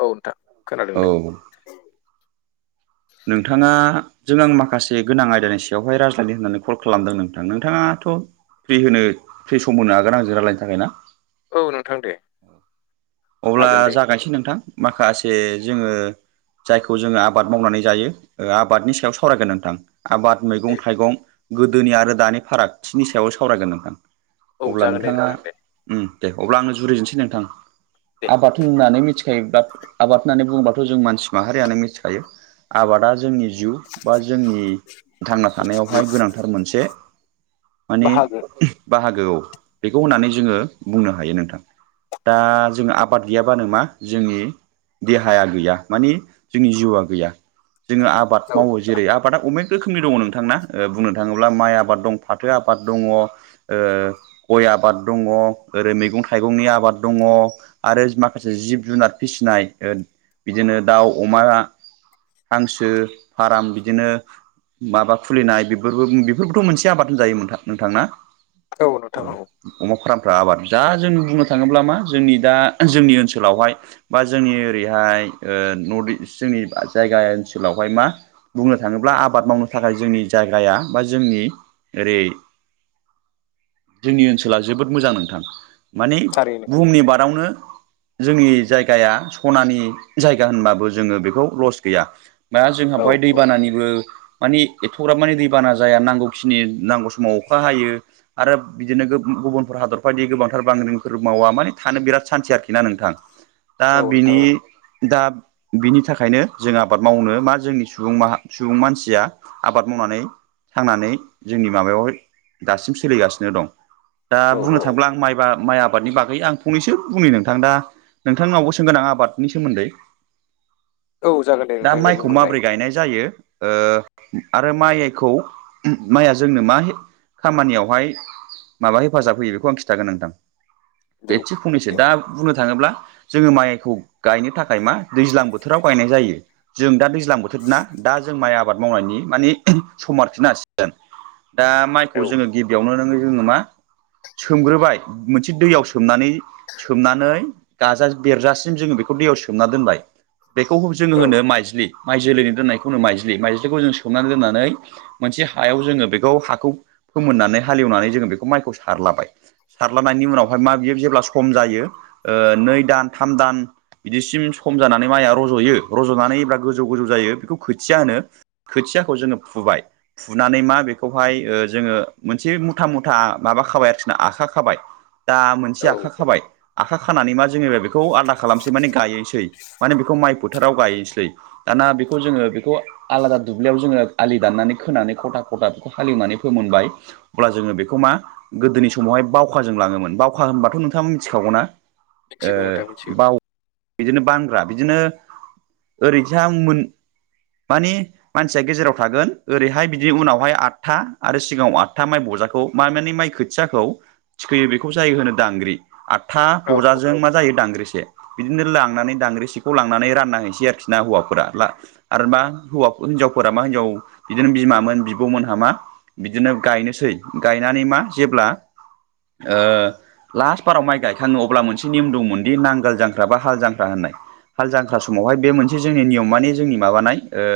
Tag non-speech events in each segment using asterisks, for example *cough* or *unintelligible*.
औ नोंथां खोनादों दे। औ नोंथाङा जों आं माखासे गोनां आयदानि सायावहाय रायज्लायनो होननानै कल खालामदों नोंथां नोंथाङाथ'। फ्रि होनो फ्रि सम होनो हागोन आंजों रायलायनो थाखाय ना? औ नोंथां दे। अब्ला हागोन दे जागायनोसै नोंथां माखासे जोङो। जायखौ जोङो आबाद मावनानै जायो आबादनि सायाव सावरायगोन नोंथां। आबाद मैगं दे थाइगं गोदोनि आरो दानि फारागथिनि सायाव सावरायगोन नोंथां औ अब्ला जागोन दे नोंथाङा नोंथां दे ओम दे अब्ला आङो जुरिनोसै नोंथां दे आबाद होननानै मिथि *unintelligible* आबाद होननानै बुङोबाथ' जों मानसि माहारियानो मिथिखायो आबादा जोंनि जिउ बा जोंनि थांना थानायावहाय गोनांथार मोनसे माने बाहागो बाहागोआव बेखौ होननानै जोङो बुंनो हायो नोंथां दा जोंहा आबाद गैयाबानो मा जोंनि देहाया गैया मानि जोंनि जिउआ गैया जोङो आबाद औ मावो जेरै आबादा अनेक रोखोमनि दङ नोंथां ना बुंनो थाङोब्ला माइ आबाद दं फाथो आबाद दङ ओ गय आबाद दङ ओरै मैगं थाइगंनि आबाद दङ आरो माखासे जिब जुनार फिसिनाय बिदिनो दाउ अमा हांसो फाराम बिदिनो माबा खुलिनाय बेफोरबो बेफोरबोथ' मोनसे आबाद होनजायो नोंथां नोंथां ना औ अमा फ्रामफोरा आबाद जा जोंनि बुंनो थाङोब्ला मा जोंनि दा जोंनि ओनसोलावहाय बा जोंनि ओरैहाय ओ नर्थ इस्ट जोंनि जायगा ओनसोलावहाय मा बुंनो थाङोब्ला आबाद मावनो थाखाय जोंनि जायगाया बा जोंनि ओरै जोंनि ओनसोला जोबोद मोजां नोंथां माने थारैनो बुहुमनि मादावनो जोंनि जायगाया सनानि जायगा होनबाबो जोङो बेखौ लस गैया दा जोंहा औ बेहाय औ दैबानानिबो मानि एथ'ग्राब मानि दैबाना जाया नांगौखिनि नांगौ समाव अखा हायो आरो बिदिनो गुबुनफोर हादर बायदि गोबांथार बांग्रिफोर मावा माने थानो बिराद सान्थि आरो खिना नोंथां दा औ नोंथां बिनि औ दा बिनि थाखायनो जों आबाद मावनो बा जोंनि सुबुं माहा सुबुं मानसिया आबाद मावनानै थांनानै जोंनि माबायावहाय दासिम सोलिगासिनो दं दा औ बुंनो औ थाङोब्ला आं माइ माइ आबादनि बागै आं फंनैसो बुंनो नोंथां दा नोंथांनावबो सोंगोन आं आबादनि सोमोन्दै औ जागोन दे दा नोंथां दे माइखौ बुंग्रोनाय माबोरै गायनाय जायो ओ आरो माइखौ माइया जोंनो मा खामानियावहाय माबा हेफाजाब होयो बेखौ आं खिन्थागोन नोंथां बे दे औ एसे फंनैसो दे दा बुंनो थाङोब्ला जोङो माइखौ गायनो थाखाय मा दैज्लां बोथोराव गायनाय जायो जों दा दैज ज्लां बोथोरना दा जों माइ आबाद मावनायनि मानि समा आरोखिना सिजोन दा माइ खौ औ जोङो गिबियावनो नोङो जोङो मा सोमग्रोबाय मोनसे दैयाव सोमनानै सोमनानै गाजा बेरजासिम जोङो बेखौ दैयाव सोमना दोनबाय बेखौ जोङो औ होनो माइज्लि माइ जोलैनो दोननायखौ होनो माइज्लि माइज्लिखौ जों सोमनानै दोननानै मोनसे हायाव जोङो बेखौ हाखौ फोमोननानै हालेवनानै जोङो बेखौ माइखौ सारलाबाय सारलानायनि उनावहाय मा बियो जेब्ला सम जायो नै दान थाम दान बिदिसिम सम जानानै माइआ रज'यो रज'नानै जेब्ला गोजौ गोजौ जायो बेखौ खोथिया होनो खोथियाखौ जोङो फुबाय फुनानै मा बेखौहाय ओ जोङो मोनसे मुथा मुथा माबा खाबाय आरोखिना आखा खाबाय दा औ मोनसे आखा खाबाय आखा खानानै मा जेनेबा बेखौ आलदा खालामसै माने गायनोसै माने बेखौ माइ फोथाराव गायनोसै दाना बेखौ जोङो बेखौ आलादा दुब्लियाव जोङो आलि दाननानै खोनानै खथा खथा बेखौ हालेवनानै फोमोनबाय अब्ला जोङो बेखौ मा गोदोनि समावहाय बावखाजों लाङोमोन बावखा होनबाथ' नोंथाङा मिथिखागौ ना ओ मिथिगौ नोंथां मिथिगौ बाव बिदिनो बानग्रा बिदिनो ओरैसां मोन मानि मानसिया गेजेराव थागोन ओरैहाय बिदि उनावहाय आदथा आरो सिगाङाव आदथा माइ बजाखौ मा मानि माइ खो खोथियाखौ थिखोयो बेखौ जायो होनो दांग्रि आदथा औ बजाजों मा जायो दांग्रिसे बिदिनो लांनानै दांग्रिसेखौ लांनानै रानना हैनिसै आरोखि ना हौवाफोरा ला आरो मा हौवा हिनजावफोरा मा हिनजाव बिदिनो बिमामोन बिब'मोनहा मा बिदिनो गायनोसै गायनानै मा जेब्ला ओ लास्ट बाराव माइ गाय खाङो अब्ला मोनसे नियम दंमोन दि नांगोल जांख्रा बा हाल जांख्रा होननाय हाल जांख्रा समावहाय बे मोनसे जोंनि नियम मानि जोंनि माबानाय ओ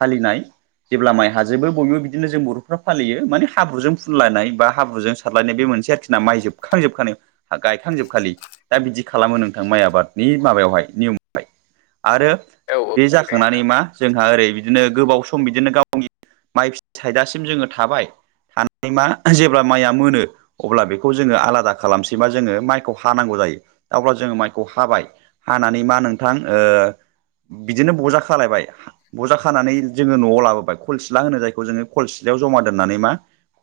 फालिनाय जेब्ला माइ हाजोबो बयबो बिदिनो जों बर'फ्रा फालियो माने हाब्रुजों फुनलायनाय बा हाब्रुजों सारलायनाय बे मोनसे आरोखिना माइ जोबखांजोबनानै गायखांजोबखालि दा बिदि खालामो नोंथां माइ आबादनि माबायावहाय नियमावहाय आरो औ औ बे थारैनो जाखांनानै नोंथां मा औ जोंहा ओरै बिदिनो गोबाव स सम बिदिनो गावनि माइ फि *inaudible* थाइजासिम जोङो थाबाय थानानै मा जेब्ला माइया मोनो अब्ला बेखौ जोङो आलादा खालामसै मा जोङो माइखौ हानांगौ जायो अब्ला जोङो माइखौ हाबाय हानानै मा नोंथां ओ बिदिनो बजा खालायबाय बजा खानानै जोङो न'आव लाबोबाय खलसिला होनो जायखौ जोङो खलसिलायाव ज'मा दोन्नानै मा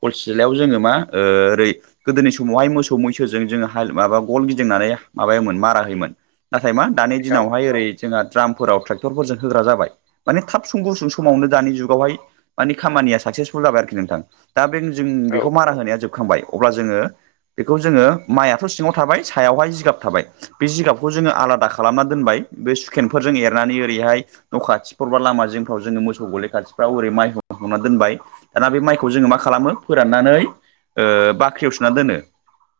खलसिलायाव जोङो मा ओ ओरै गोदोनि समावहाय मोसौ-मैसो जों जोङो हाल माबा गल गिदिंनानै माबायोमोन मारा होयोमोन नाथाय मा दानि औ दिनावहाय ओरै जोंहा ड्रामफोराव ट्रेक्टरफोरजों होग्रा जाबाय माने थाब सुं गुसुं समावनो दानि जुगावहाय मानि खामानिया साक्सेसफुल जाबाय आरोखि नोंथां दा बे जों औ बिखौ मारा होनाया जोबखांबाय अब्ला जोङो बेखौ जोङो माइयाथ' सिङाव थाबाय सायावहाय जिगाब थाबाय बे जिगाबखौ जोङो आलादा खालामना दोनबाय बे सुखेनफोरजों एरनानै ओरैहाय न' खाथिफोरबा लामा जिंफ्राव जोङो मोसौ गलि खाथिफ्राव ओरै माइहुं हुंना दोनबाय दाना बे माइखौ जोङो मा खालामो फोराननानै ओ बाख्रियाव सोना दोनो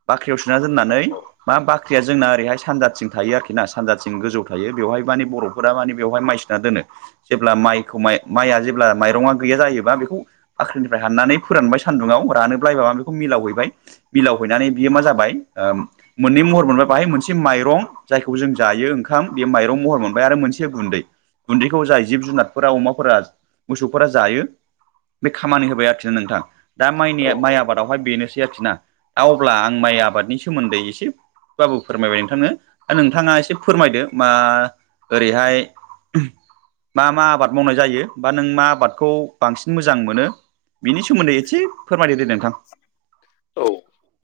बाख्रियाव सोना दोननानै मा बाख रिया जोंना ओरैहाय सानजाथिं थायो आरोखि ना सानजाथिं गोजौ थायो बेवहाय माने बर'फोरा माने बेवहाय माइ सोना दोनो जेब्ला माइखौ माइ माइआ जेब्ला माइरङा गैया जायोबा बेखौ बाख्रिनिफ्राय हाननानै फोरानबाय सान्दुंङाव रानोब्ला माबा बेखौ मिलाव हैबाय मिलाव हैनानै बियो मा जाबाय ओ मोननै महर मोनबाय बाहाय मोनसे माइरं जायखौ जों जायो ओंखाम बे माइरं महर मोनबाय आरो मोनसे गुनदै गुनदैखौ जाय जिब-जुनारफोरा अमाफोरा, मोसौफोरा जायो बे खामानि होबाय आरोखि ना नोंथां दा माइनि औ औ माइ आबादावहाय बेनोसै आरोखि ना दा अब्ला आं माइ आबादनि सोमोनदै इसे बाबु फोरमायबाय नोंथांनो नोंथाङा एसे फोरमायदो मा ओरैहाय मा मा आबाद मावनाय जायो बा नों मा आबादखौ बांसिन मोजां मोनो बिनि सोमोनदै इसे फोरमायदो दे नोंथां औ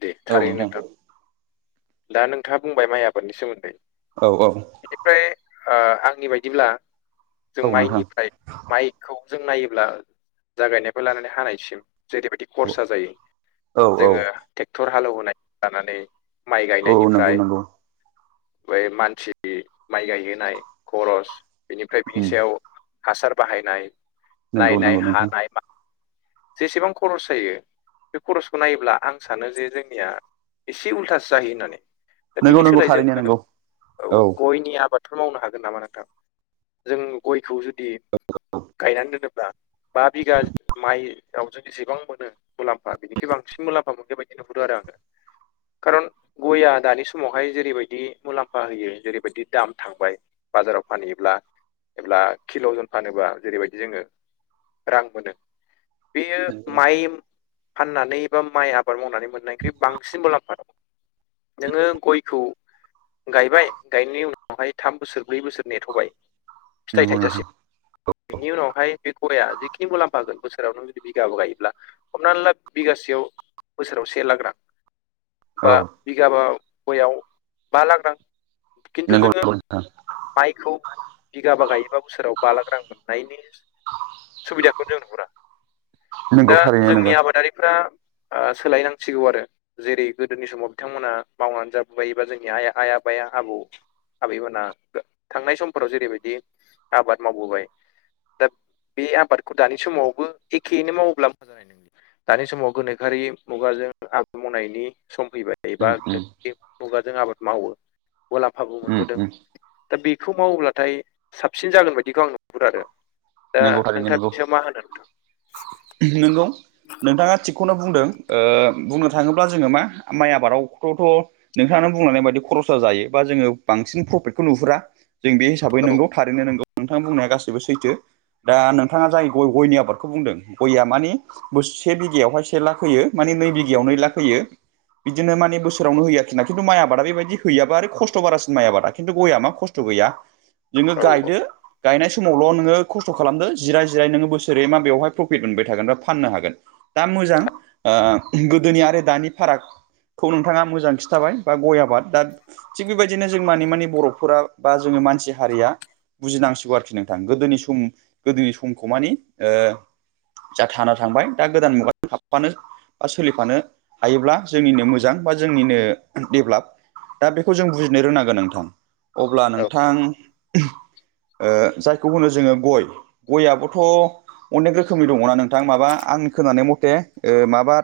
दे थारैनो नोंथां दा नोंथाङा बुंबाय माइ आबादनि सोमोनदै औ औ बिनिफ्राय ओ आंनि बायदिब्ला जों औ नोंथां माइनिफ्राय माइखौ जों नायोब्ला जागायनायनिफाय लानानै हानायसिम जेरैबायदि खरसा जायो औ औ जोङो ट्रेक्टर हालेवहोनाय लानानै माइ औ नंगौ गायनायनिफ्राय नंगौ बै मानसि माइ गायहोनाय खर'स बेनिफ्राय बिनि उम सायाव हासार बाहायनाय नंगौ नायनाय नंगौ नोंथां हानाय बा जेसेबां खर'स जायो बे खर'सखौ नायोब्ला आं सानो जे जोंनिया इसे उल्था जायो होननानै दा नंगौ बिनि नंगौ सोलाय थारैनो जोङो नंगौ औ गयनि आबाद मावनो हागोन नामा नोंथां जों गयखौ जुदि गायनानै दोनोब्ला बा बिगा माइयाव जि जेसेबां मोनो मुलामफा बिनिखै बांसिन मुलामफा मोनगोन बेबायदिनो नुहरो आरो आङो खारन गयआ दानि समावहाय जेरैबायदि मुलामफा होयो जेरैबायदि दाम थांबाय बाजाराव फानहैयोब्ला एबा किलावजन फानोबा जेरैबायदि जोङो रां मोनो बेयो माइ फाननानै एबा माइ आबाद मावनानै मोननायनिख्रुइ बांसिन मुलाम्फा द नोङो गयखौ गायबाय गायनायनि उनावहाय थाम बोसोर ब्रै बोसोर नेथ'बाय फिथाइ नंगौ नोंथां थायजासे बिनि उनावहाय बे गया जिखिनि मुलामफागोन बोसोरावनो जुदि बिघाबो गायोब्ला हमनानै ला बिगासेयाव बोसोराव से लाग रां बा औ बिगाबा गयाव बा लाख रां खिन्थु नोंगौ जोङो नंगौ नोंथां माइखौ बिगाबा गायोबा बोसोराव बा लाख रां मोननायनि सुबिदाखौनो जों नुहुरा नंगौ दा थारैनो नंगौ जोंनि आबादारिफ्रा आ सोलायनांसिगौ आरो जेरै गोदोनि समाव बिथांमोना मावनानै जाबोबाय बा जोंनि आइ आइ आफाया आबौ आबैमोनहा थांनाय समफोराव जेरैबायदि आबाद मावबोबाय दा बे आबादखौ दानि समावबो एखेयैनो मावोब्ला मोजां जानाय नङा दानि समाव गोनोखोयारि मुगाजों आबाद मावनायनि सम फैबाय एबा उम उम गोनोखोयारि मुगाजों आबाद मावो मुलामफाबो उम मोनबोदों उम दा बेखौ मावोब्लाथाय साबसिन जागोन बायदिखौ आं नुहुरो आरो दा नंगौ थारैनो नोंथाङा नंगौ बिनि सायाव मा होनो नंगौ नोंथां नोंथाङा थिगखौनो बुंदों ओ बुंनो थाङोब्ला जोङो मा माइ आबादावथथ' नोंथाङानो बुंलनाय बायदि खरसा जायो बा जोङो बांसिन प्रफिटखौ नुहुरा जों बे हिसाबै औ नोंगौ थारैनो नोंगौ नोंथां बुंनाया गासैबो सैथो दा नोंथाङा जाय गय गयनि आबादखौ बुंदों गयआ मानिे बो से बिघायावहाय से लाख होयो माने नै बिघायाव नै लाख होयो बिदिनो माने बोसारावनो होयो आरोखिना खिनथु माइ आबादा बेबायदि होयोाबा आरो खसथ' बारसिन म आाद खिनथु गया म खसथ' गैया नोङो औ गायदो गायनाय समावल' नोङो खसथ' खालामदो जिराय जिराय नोङो बोसोरै मा बेवहाय प्रफिट मोनबाय थागोन बा फाननो हागोन दा मोजां ओ गोदोनि आरो दानि फाराग खौ नोंथाङा मोजां खिनथाबाय बा गय आबाद दा थिग बेबायदिनो जों मानि मानि बर'फोरा बा जोङो मानसि हारिया बुजिनांसिगौ आरोखि नोंथां गोदोनि सम सम गोदोनि समखौ माने ओ जा थाना थांबाय दा गोदान मुगाजों थाफानो बा सोलिफानो हायोब्ला जोंनिनो मोजां बा जोंनिनो डेभलप दा बेखौ जों बुजिनो रोंनांगोन नोंथां अब्ला औ नोंथां ओ जायखौ होनो जोङो गय गयाबोथ' अनेक रोखोमनि दङना नोंथां माबा आंनि खोनानाय मथे माबा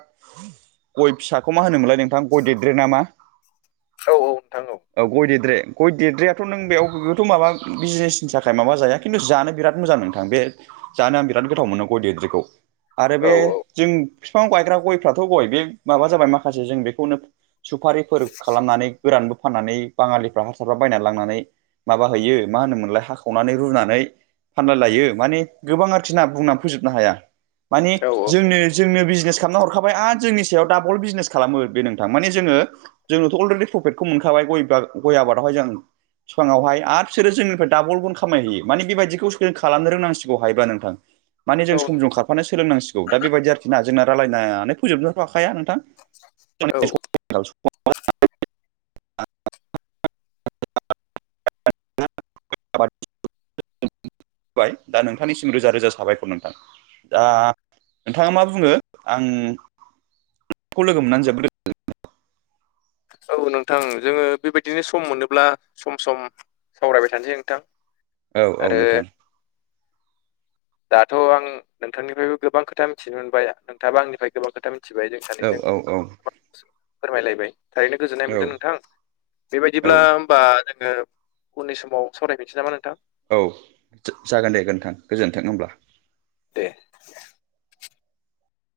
गय फिसाखौ मा होनोमोनलाय नोंथां गय देद्रे नामा औ औ नोंथां औ औ गय देरद्रे गय देद्रायथ' नों बेयावथ' माबा बिजनेसनि थाखाय माबा जाया खिनथु जानो बिराद बिराद मोजां नोंथां बे जानो आं बिराद गोथाव मोनो गय दद्रेखौ आरो औ बे जों बिफां गायग्रा गयफ्राथ' गय बे माबा जाबाय माखासे जों बेखौनो सुफारिफोर खालामनानै गोरानबो फाननानै बाङालिफ्रा हारसाारफ्रा बायना लांनानै माबा हैयो मा होनोमोनलाय हाखावनानै रुनानै फानलाय लायो माने गोबां आरोखिना बुंनानै फोजोबनो हाया माने औ जोंनो जोंनो बिजनेस खालामना हरखाबाय आरो जोंनि सायाव डाबल बिजनेस खालामो बे नोंथां माने जोङो जोंनोथ' अलरेडि प्रफिटखौ मोनखाबाय गय गय आबादावहाय जों सिगाङावहाय आरो बिसोरो जोंनिफ्राय डाबल गुन खामायहैयो माने बेबायदिखौ खालामनो रोंनांसिगौ हायोबा नोंथां माने औ जों सम ज खारफानो सोलोंनांसिगौ दा बेबायदि आरोखि ना जोंना रायलायनानै फोजोबनोथ हाखाया नोंथां औ दा नोंथांनिसिम रोजा रोजा साबायखर नोंथां दा नोंथाङा मा बुङो आं नोंखौ लोगो मोननानै जोबोद औ नोंथां जोङो बेबायदिनो सम मोनोब्ला सम सम सावरायबाय थानोसै नोंथां औ औ आरो नोंथां दाथ' आं नोंथांनिफ्रायबो गोबां खोथा मिथिनो मोनबाय नोंथाङाबा आंनिफ्राय गोबां खोथा मिथिबाय जों सानै औ जों औ औ फोरमायलायबाय थारैनो गोजोननाय मोनदों औ नोंथां बेबायदिब्ला औ होनबा जोङो उननि समाव सावरायफिननोसै नामा नोंथां औ जागोन दे नोंथां गोजोन्थों होमब्ला दे